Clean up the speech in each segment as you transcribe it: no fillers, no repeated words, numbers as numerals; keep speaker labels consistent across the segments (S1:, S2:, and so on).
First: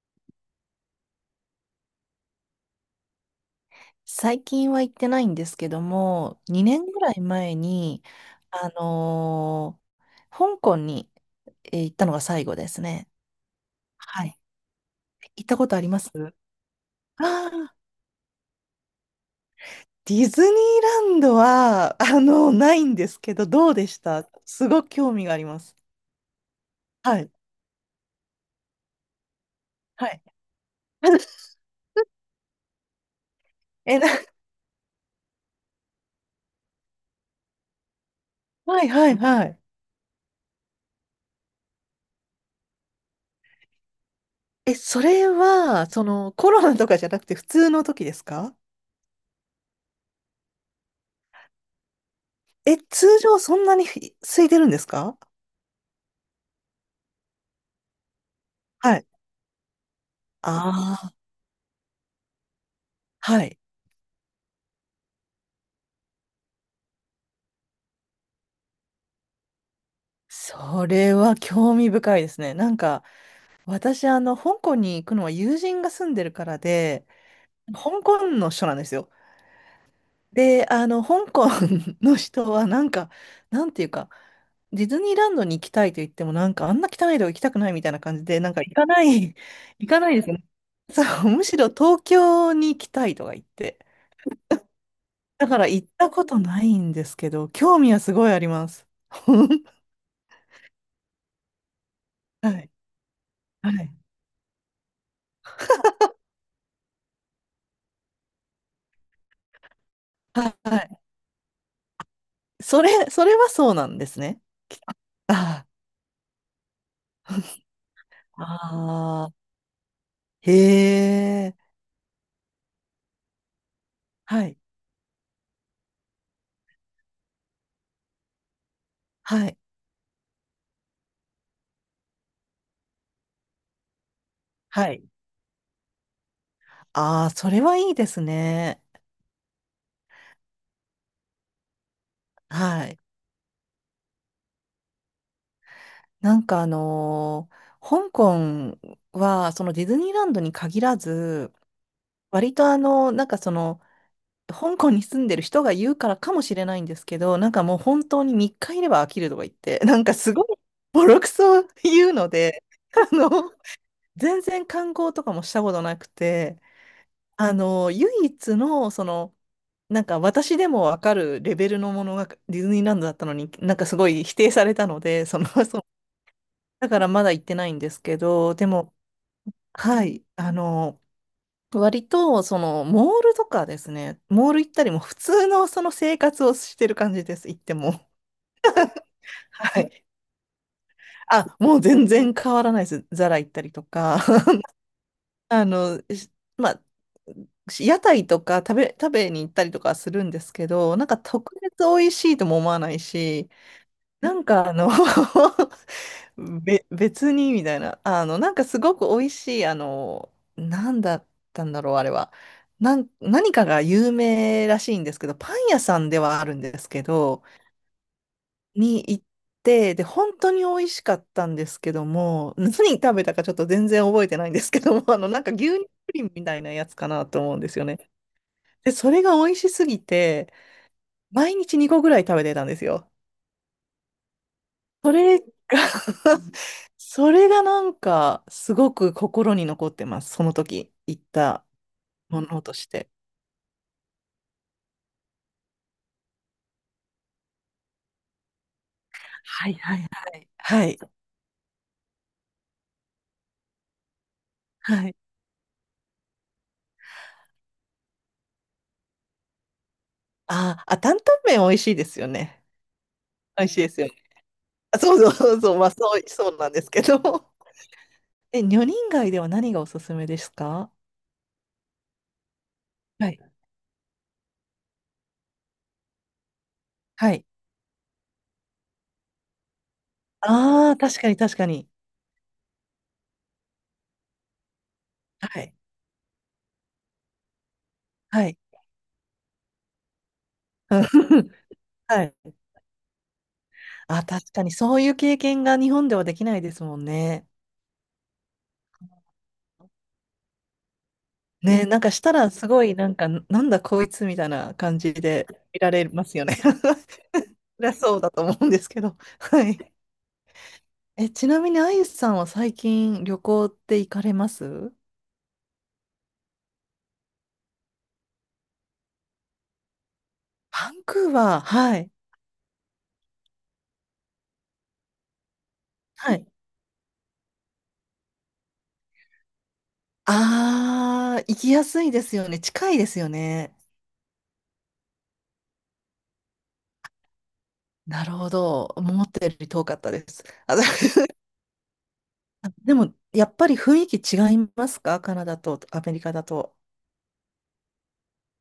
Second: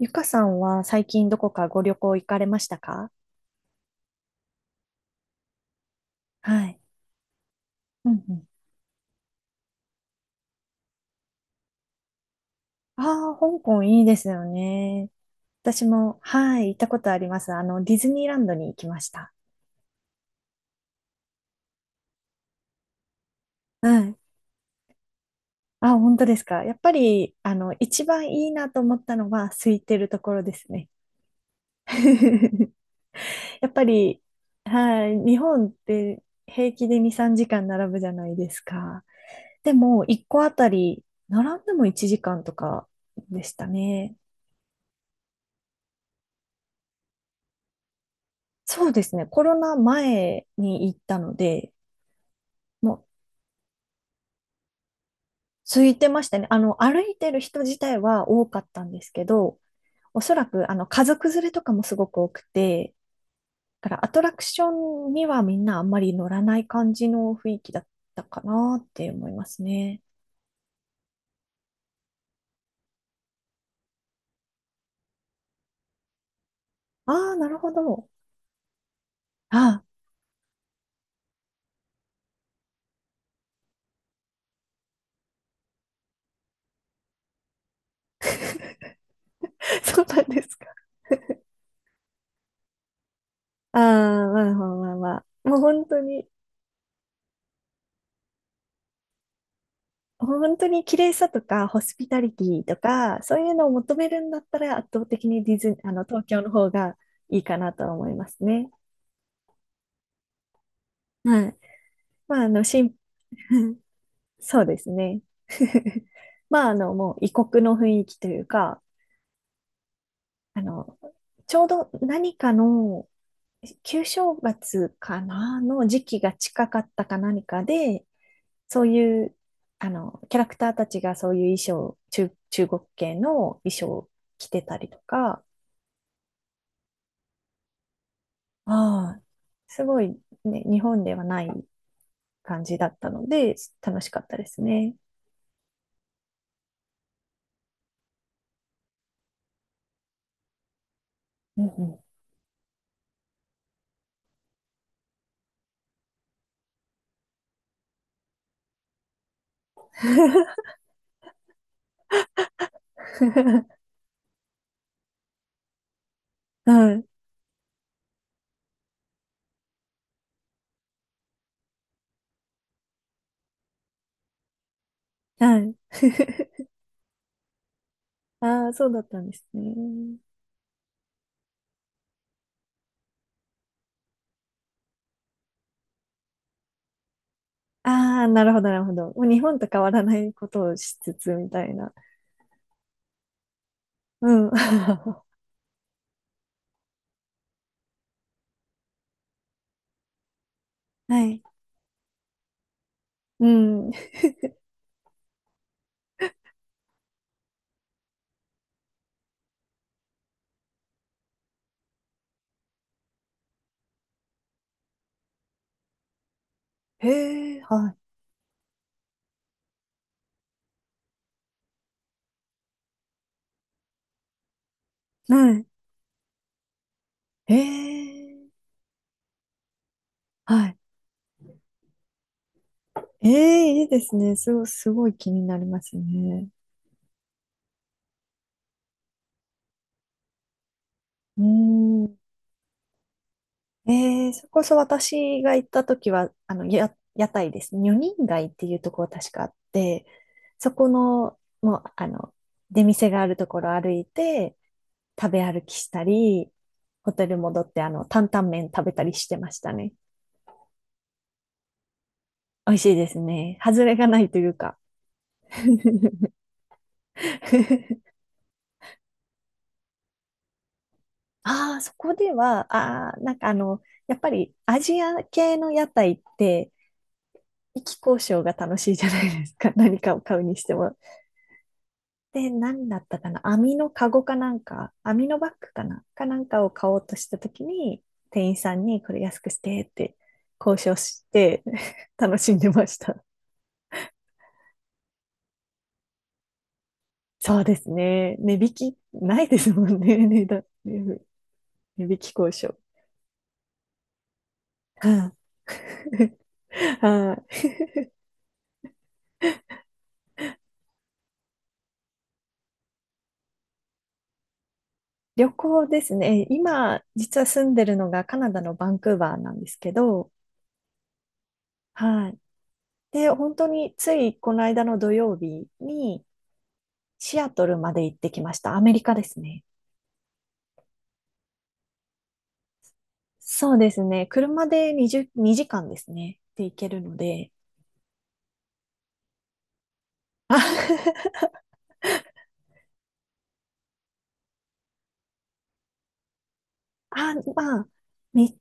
S1: ゆかさんは最近どこかご旅行行かれましたか？
S2: 最近は行ってないんですけども、
S1: は
S2: 2
S1: い。
S2: 年ぐらい前に、
S1: うんうん。
S2: あのー香港に、行ったのが最後ですね。
S1: ああ、香港いいで
S2: は
S1: す
S2: い。
S1: よね。
S2: 行ったことあ
S1: 私
S2: ります
S1: も、はい、行ったことあります。
S2: ー
S1: ディズニーランドに行きました。
S2: ディズニーランドは、ないんですけど、どうで
S1: は
S2: し
S1: い。
S2: た？すごく興味があります。
S1: あ、本当ですか。やっぱ
S2: はい。
S1: り、一番いいなと思ったのは、空いて
S2: は
S1: ると
S2: い。
S1: ころですね。やっぱ
S2: え、な、
S1: り、はい、日本って平気で2、3時間並ぶじゃないです
S2: はい
S1: か。
S2: はいはい。
S1: でも、1個あたり、並んでも1時間とかでしたね。
S2: え、それは、その、コロナとかじゃなくて普通の時ですか？
S1: そうですね。コロナ前に行ったので、
S2: え、
S1: もう
S2: 通常そんなに空いてるんですか？
S1: 空いてましたね。歩いてる人自体は多かったん
S2: は
S1: で
S2: い。
S1: すけど、おそらく、家
S2: あ、
S1: 族連れとかもすごく多くて、
S2: はい。
S1: だからアトラクションにはみんなあんまり乗らない感じの雰囲気だったかなって思いますね。
S2: それは興味深いですね。なんか、私、香港に行くのは友人が住んでるからで、
S1: ああ、なるほ
S2: 香
S1: ど。
S2: 港の人なんですよ。
S1: ああ、
S2: で、香港 の人は、なんか、なんていうか、ディズニーランドに行きたいと言っても、なんか、あんな汚いとこ行きたくないみたいな感じで、なんか、行かない、行か
S1: そう
S2: ない
S1: な
S2: で
S1: ん
S2: す
S1: で
S2: ね。
S1: すか。
S2: そう、むしろ東京に行きたいとか言って。
S1: ああ、まあまあまあまあ。
S2: だ
S1: も
S2: か
S1: う
S2: ら、行
S1: 本
S2: っ
S1: 当
S2: たこ
S1: に
S2: とないんですけど、興味はすごいあります。
S1: 本当に綺麗さとか、ホスピタリテ
S2: は
S1: ィ
S2: い。
S1: とか、そういうのを
S2: は
S1: 求
S2: い。
S1: めるんだったら、圧倒的にディズニー、東京の方がいいかなとは思いますね。
S2: はい。
S1: はい。まあ、
S2: それ、それはそう なんですね。
S1: そうですね。
S2: あ
S1: まあ、もう異国の雰囲気とい
S2: あ、
S1: うか、
S2: ああ、へ
S1: あの、
S2: え、
S1: ちょうど何かの旧正
S2: はい、
S1: 月かなの時期が近かったか何かで、そういう、
S2: はい、
S1: キャラクターたちがそういう衣装、中国系の衣装を着てたり
S2: は
S1: と
S2: い。
S1: か、
S2: ああ、それはいいですね。
S1: ああ、すごいね、日本ではない感じだ
S2: は
S1: っ
S2: い。
S1: たので、楽しかったですね。
S2: なんか香港は、そのディズニーランドに限らず、
S1: うんうん。
S2: 割となんかその、香港に住んでる人が言うからかもしれないんですけど、なんかもう本当に3日いれば飽きるとか言って、なんかすごいボロクソ言うので、あの、全然観光とかもしたことなくて、
S1: はい、
S2: 唯一の、その、なんか私でもわかるレベルのものがディズニーランドだったのに、なんかすごい否定されたので、その、
S1: は い。
S2: そう、だからまだ行ってないんですけど、で
S1: ああ、そう
S2: も、
S1: だったんです
S2: は
S1: ね。
S2: い、割と、その、モールとかですね、モール行ったりも普通のその生活をしてる感じです、行っても。
S1: ああ、なるほど、なるほど。もう日 本と変
S2: は
S1: わら
S2: い。
S1: ないことをしつつみ
S2: あ、
S1: たい
S2: もう
S1: な。
S2: 全然変わらないです。ザラ行ったりとか、
S1: うん。は
S2: あの、しまあ、屋台とか食べに行ったりとかはするんですけど、なんか特
S1: い。
S2: 別美味しいとも思わない
S1: う
S2: し、
S1: ん。
S2: なんか別にみたいな、なんかすごく美味しい、なんだったんだろう、あれは。何かが有名らしいんですけど、パン屋さんではあるんですけど、
S1: へえ、はい。
S2: に行って、で、本当に美味しかったんですけども、何食べたかちょっと全然覚えてないんですけども、なんか
S1: はい。
S2: 牛乳プリンみたいなやつかなと
S1: へ
S2: 思うんですよね。
S1: え、
S2: で、それが美味しすぎて、
S1: はい。
S2: 毎日2個ぐらい食べてたんですよ。
S1: ええ、いいですね。すごい、すご
S2: そ
S1: い気
S2: れ
S1: に
S2: が
S1: なりますね。
S2: それがなんか、すごく心に残ってます。その時、行っ
S1: う
S2: た
S1: ーん。
S2: ものとして。
S1: えそれこそ私が行った時は、屋台ですね。女人街っていうところ確かあっ
S2: はいはい
S1: て、
S2: はい。
S1: そ
S2: は
S1: こ
S2: い。
S1: の、もう、出店があるところ歩いて、
S2: はい。
S1: 食べ歩きしたり、ホテル戻って、担々麺食べたりしてましたね。
S2: あー、あ、担々麺美味しいですよね。
S1: 美味しいですね。
S2: 美味しい
S1: 外
S2: で
S1: れ
S2: す
S1: が
S2: よね。
S1: ないというか。
S2: あそうそうそうそう、まあそう、そうなんですけど。え、女人街では何がおすすめですか？
S1: ああ、そこでは、ああ、
S2: は
S1: なん
S2: い。
S1: かやっぱりアジア系の屋台って、
S2: はい。
S1: 意気交渉が楽しいじゃないですか。何かを買うにして
S2: ああ
S1: も。
S2: ー、確かに確かに。
S1: で、何だったかな網のカゴかなんか、網のバッ
S2: は
S1: グ
S2: い。
S1: かなかなんかを買おうとしたときに、
S2: は
S1: 店員
S2: い。
S1: さんにこれ安くしてって交渉し て
S2: はい。
S1: 楽しんでました。
S2: あ、確かにそういう経験が日本ではできないですもんね。
S1: そうですね。値引きないですもんね。値
S2: ね、なんか
S1: 引
S2: した
S1: き
S2: ら
S1: 交
S2: す
S1: 渉。
S2: ごいなんか、なんだこいつみたいな感じ
S1: はい。
S2: で見られますよね。そ
S1: はあ。
S2: りゃそうだと思うんですけど。はい。え、ちなみにあゆさんは最近旅行って行かれます？
S1: 旅行ですね。今、実は住んでるのがカナダのバンクーバーなんですけど、
S2: バンクーバー、はい。
S1: はい。で、本当についこの間の土曜日に、
S2: はい。
S1: シアトルまで行ってきました。アメリカですね。
S2: ああ、行きやすいですよね。近いですよ
S1: そ
S2: ね。
S1: うですね。車で20、2時間ですね。で行けるので。
S2: なるほど。思ったより遠かったです。
S1: あ、
S2: あ、だ でも、やっぱり雰囲気違いますか？カナダとアメリカだと。
S1: あまあ、み、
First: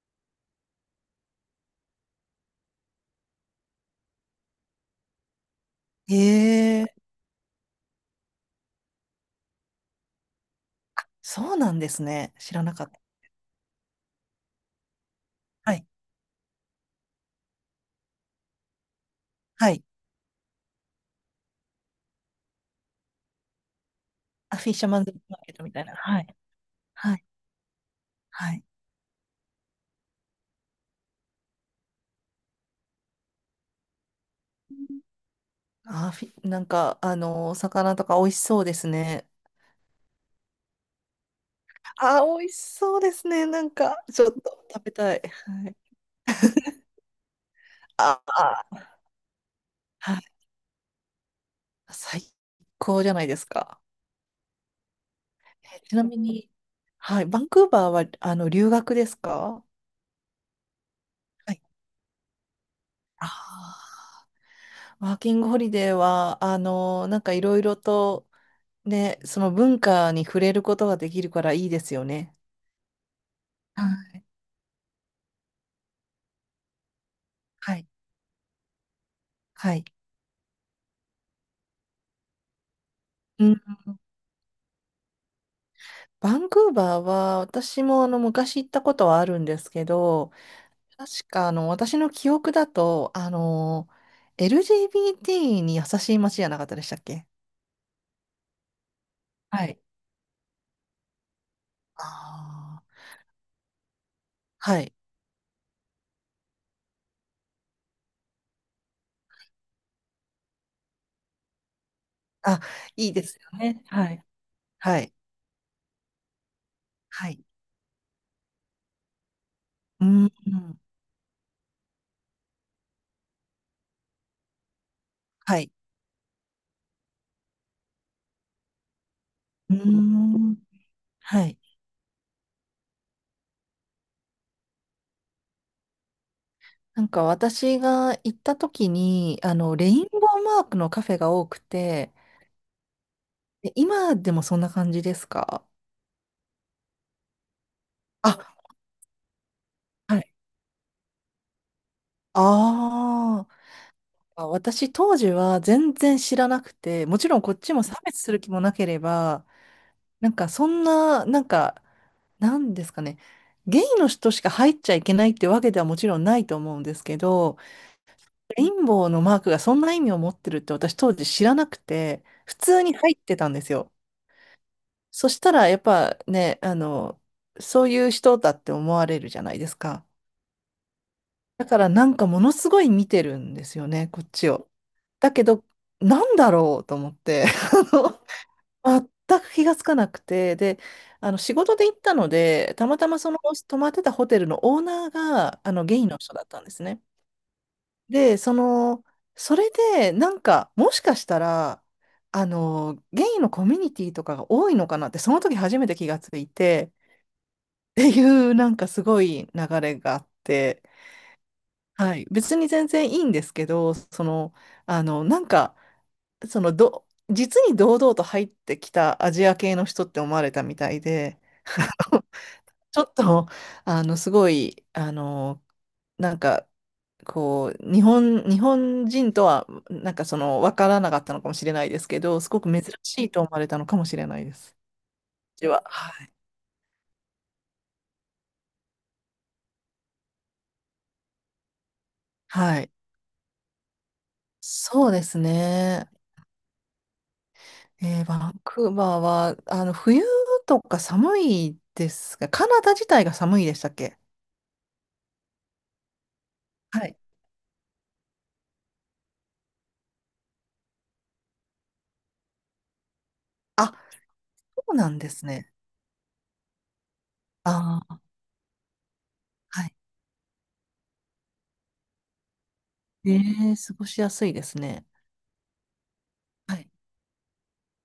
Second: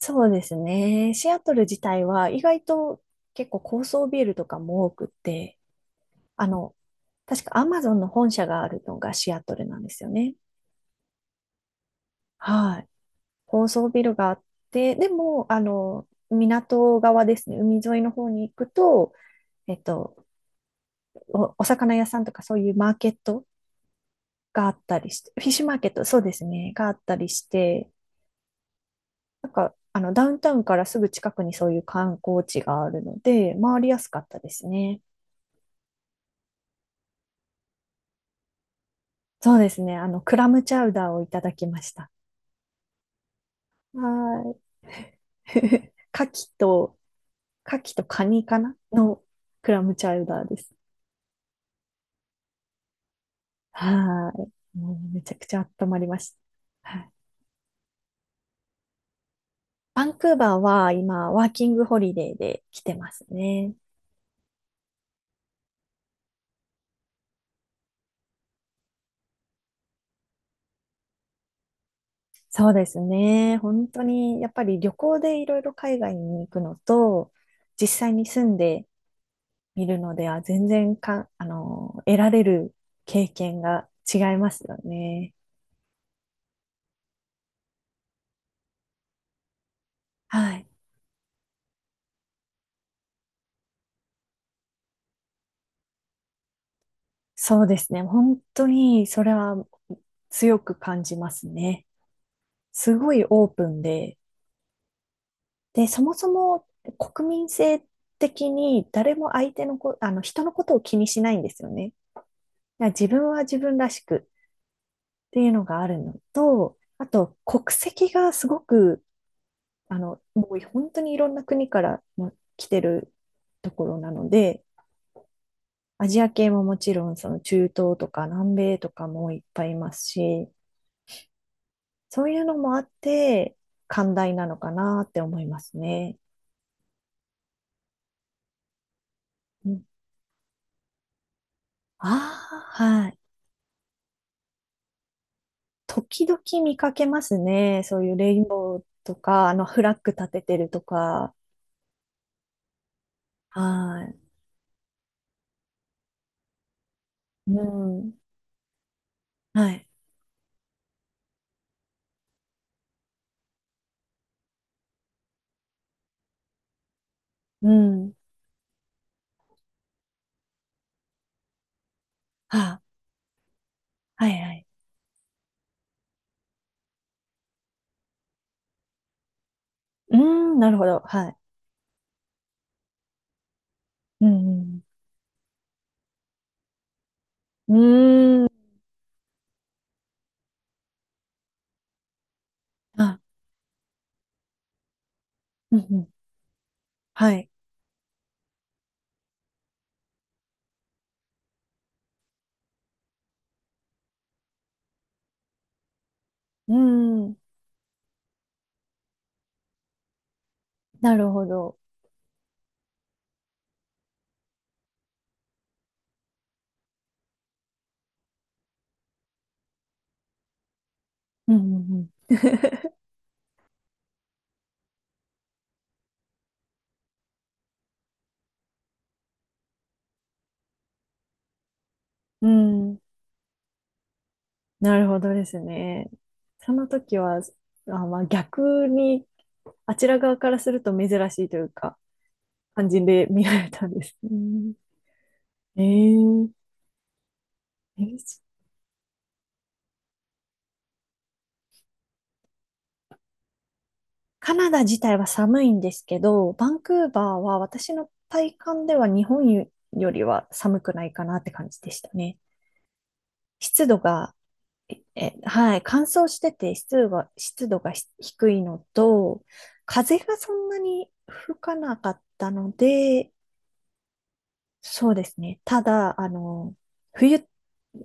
S1: そうですね。シアトル自体は意外と結構高層ビルとかも多くって、
S2: へ
S1: あの、
S2: え、
S1: 確かアマゾンの本社があるのがシアトルなんですよね。
S2: そうなんですね。知らな
S1: は
S2: か
S1: い。
S2: った。
S1: 高層ビルがあって、でも、
S2: はい。
S1: 港側ですね、海沿いの方に行くと、
S2: は
S1: えっ
S2: い。
S1: と、お魚屋さんとかそういうマーケット
S2: あ、
S1: があ
S2: フィッ
S1: っ
S2: シャー
S1: た
S2: マン
S1: り
S2: ズ
S1: して、
S2: マー
S1: フィッ
S2: ケッ
S1: シ
S2: ト
S1: ュ
S2: み
S1: マー
S2: たい
S1: ケッ
S2: な。
S1: ト、そ
S2: は
S1: うで
S2: い。
S1: すね、があった
S2: はい。
S1: りして、
S2: はい。
S1: なんか、ダウンタウンからすぐ近くにそういう観光地があるので、回りやすかったですね。
S2: なんか、お魚とか美味しそうですね。
S1: そうですね、クラムチャウダーをいただきました。
S2: あ、美味しそうですね。なんか、ちょっ
S1: はー
S2: と食べたい。
S1: い。
S2: はい。
S1: 牡蠣と
S2: あ
S1: カニか
S2: あ、
S1: なのクラムチ
S2: は
S1: ャウ
S2: い、
S1: ダーです。
S2: 最高じゃないですか。
S1: はーい。もうめちゃくちゃ
S2: え
S1: 温
S2: ち
S1: ま
S2: な
S1: りま
S2: み
S1: し
S2: に、
S1: た。はい。
S2: はい、バンクーバーはあの留学ですか？
S1: バンクーバーは今、ワー
S2: はい。
S1: キングホリデーで来てます
S2: あ
S1: ね。
S2: あ、ワーキングホリデーは、なんかいろいろとね、その文化に触れることができるからいいですよね。
S1: そうですね。
S2: は
S1: 本当
S2: い。
S1: に、やっぱり旅行でいろいろ海外に行くのと、
S2: は
S1: 実
S2: い。
S1: 際に住んで
S2: は
S1: み
S2: い。
S1: るのでは、全然か、あの、得られる経
S2: う
S1: 験
S2: ん。
S1: が違いますよね。
S2: バンクーバーは、私もあの昔行ったことはあるんですけど、
S1: はい。
S2: 確かあの私の記憶だと、LGBT に優しい街じゃなかったでしたっけ？
S1: そうですね。本当に、それは
S2: はい。
S1: 強く感じますね。
S2: ああ、
S1: すごいオープンで、
S2: はい。
S1: で、そもそも国民性的に誰も相手のこ、あの、人のことを気にしないんですよね。
S2: あ、
S1: だから自
S2: いいで
S1: 分
S2: す
S1: は
S2: よ
S1: 自分
S2: ね。
S1: らし
S2: はい。
S1: く
S2: はい。
S1: っていうのがあるのと、あ
S2: は
S1: と
S2: い。
S1: 国籍がすごく、
S2: うー
S1: もう
S2: ん。
S1: 本当にいろんな国からも来てるところなので、
S2: はい。
S1: アジア系ももちろんその中東とか南米とかもいっぱい
S2: う
S1: い
S2: ー
S1: ますし、
S2: ん。はい。
S1: そういうのもあって寛大なのかなって思いますね。
S2: なんか私が行った時に、
S1: うん、
S2: レインボーマークのカフェが多くて、
S1: ああ、はい。
S2: え今でもそんな感じですか？
S1: 時々見かけますね。そういう
S2: あ、
S1: レインボーとか、フラッグ
S2: は
S1: 立
S2: い。
S1: ててるとか。
S2: あー、
S1: はい。
S2: あ。私当時は全然知らなくて、もちろんこっ
S1: う
S2: ちも差
S1: ん。
S2: 別する気もなければ、
S1: はい。
S2: なんかそんな、なんかなんですかね。ゲイの人しか入っちゃいけないってわけではもちろんないと思うんですけど、
S1: うん。
S2: レインボーのマークがそんな意味を持ってるって私当時知らなくて、普
S1: はあ、
S2: 通に入ってたんですよ。
S1: はいはい。
S2: そしたらやっぱね、そういう人だって思われるじゃないですか。
S1: うーん、なるほど。はい。
S2: だからなんかものすごい見てるんですよね、こ
S1: う
S2: っちを。
S1: ん
S2: だけど、なんだろうと思って。
S1: う ん。うーん。
S2: 全く気がつかなくて、で、あの仕事で行ったので、たまたま
S1: あ、
S2: その泊まってたホテルのオーナーがあ
S1: うん
S2: のゲ
S1: う
S2: イ
S1: ん。
S2: の人だったんですね。
S1: はい。
S2: で、その、それで、なんか、もしかしたら、ゲイのコミュニティとかが多いのかなって、その時初めて気がつい
S1: うー
S2: て、
S1: ん。
S2: っていう、なんかすごい流れがあって、
S1: なるほど。
S2: はい、別に全然いいんですけど、その、なんか、そのど、実に堂々と入ってきたアジア系の人って思われたみたいで、
S1: うんうん
S2: ちょっと、すごい、なんか、こう、日本人とは、なんかその、わからなかったのかもしれないですけど、
S1: う
S2: すごく珍
S1: ん。うーん。
S2: しいと思われたのかもしれないです。
S1: なるほどです
S2: 私は。
S1: ね。
S2: はい。
S1: その時は、あ、まあ逆に、あちら側からすると珍しいというか、
S2: は
S1: 感
S2: い。
S1: じで見られたんです。うん。
S2: そうです
S1: え
S2: ね。
S1: ー、え
S2: えーバ
S1: ー
S2: ンクーバーは、冬とか寒いですが、カナダ自体が寒いでしたっけ？
S1: カナダ自体は寒いんですけど、バンク
S2: は
S1: ー
S2: い。
S1: バーは私の体感では日本よりは寒くないかなって感じでしたね。湿
S2: あ、
S1: 度が
S2: そうなんですね。
S1: はい、乾燥してて湿度が
S2: あ、
S1: 低いのと、
S2: はい。
S1: 風がそんなに吹かなかったので、
S2: ええ、過ごしやすいですね。
S1: そうですね。ただ、
S2: はい。
S1: 冬、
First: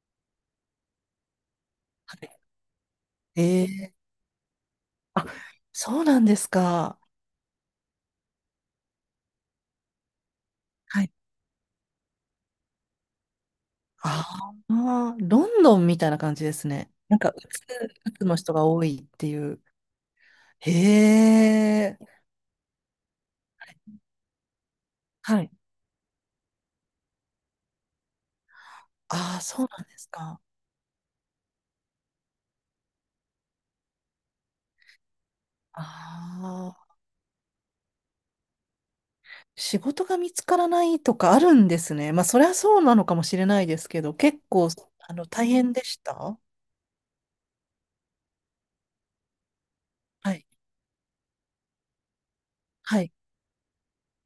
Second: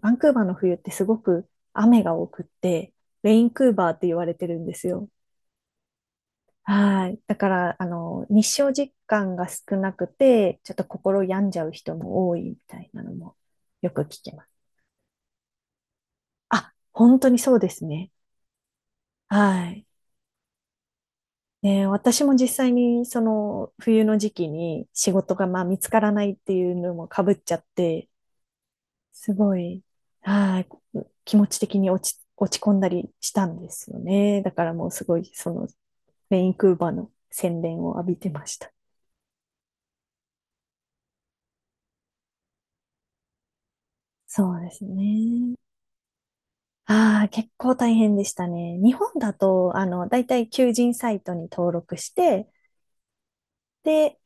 S1: バンクーバーの冬ってすごく雨が
S2: は
S1: 多
S2: い。
S1: くって、レイ
S2: え
S1: ンクーバー
S2: え、
S1: って言われてるんですよ。
S2: あ、そうなんですか。
S1: はい。だから、日照時間が少なくて、ちょっと
S2: はい。
S1: 心病んじゃう人も多いみたいなのもよく聞
S2: あ
S1: きます。
S2: あ、ロンドンみたいな感じです
S1: あ、
S2: ね。なん
S1: 本当
S2: か、
S1: にそうですね。
S2: うつの人が多いっていう。
S1: はい。
S2: へ
S1: ねえ、
S2: え。
S1: 私も実際にその冬の時期に仕事
S2: は
S1: が
S2: い。
S1: まあ見つからないっていうのも被っちゃって、す
S2: ああ、
S1: ご
S2: そう
S1: い、
S2: なんですか。
S1: はい、気持ち的に落ち込んだりしたんですよね。だからもうすごいその
S2: あ
S1: メインクーバー
S2: あ、
S1: の洗練を浴びてました。
S2: 仕事が見つからないとかあるんですね。まあ、そりゃそうなのかもしれないですけど、結
S1: そう
S2: 構、
S1: です
S2: 大
S1: ね。
S2: 変でした？
S1: ああ、結構大変でしたね。日本だと、だい
S2: は
S1: た
S2: い。
S1: い求人サイトに登録して、
S2: はい。
S1: で、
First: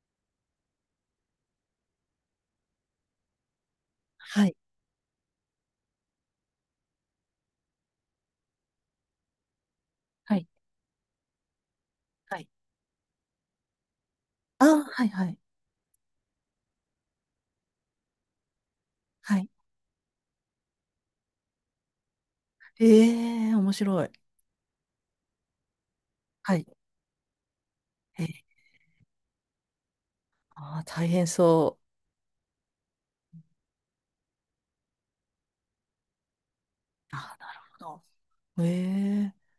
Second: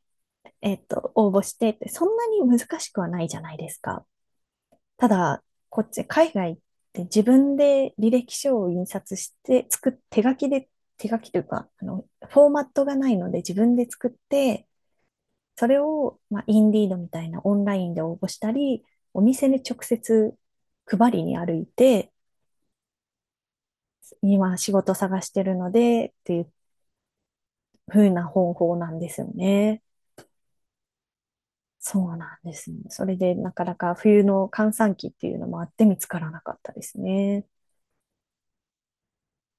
S1: 応募してって、そんなに難しくはないじゃないですか。
S2: はい。
S1: ただ、こっち、海外って自分で履歴書を印刷して、手書
S2: はい。
S1: きで、手書きというか、
S2: は
S1: フォ
S2: い。
S1: ーマットがないので自分で作っ
S2: あ
S1: て、
S2: あ、はい、はい。
S1: それを、まあ、インディードみたいなオンラインで応募したり、お
S2: は
S1: 店
S2: い、
S1: に直接配りに歩いて、
S2: ええ面白い。
S1: 今仕事探してるので、っていう
S2: はい。
S1: 風
S2: え
S1: な
S2: ー、
S1: 方法なんですよね。
S2: ああ、大変そ
S1: そうなんですね。それでなかなか冬の閑散期っていうのもあって見つからなかったです
S2: う。ああ、
S1: ね。
S2: なるほど。ええ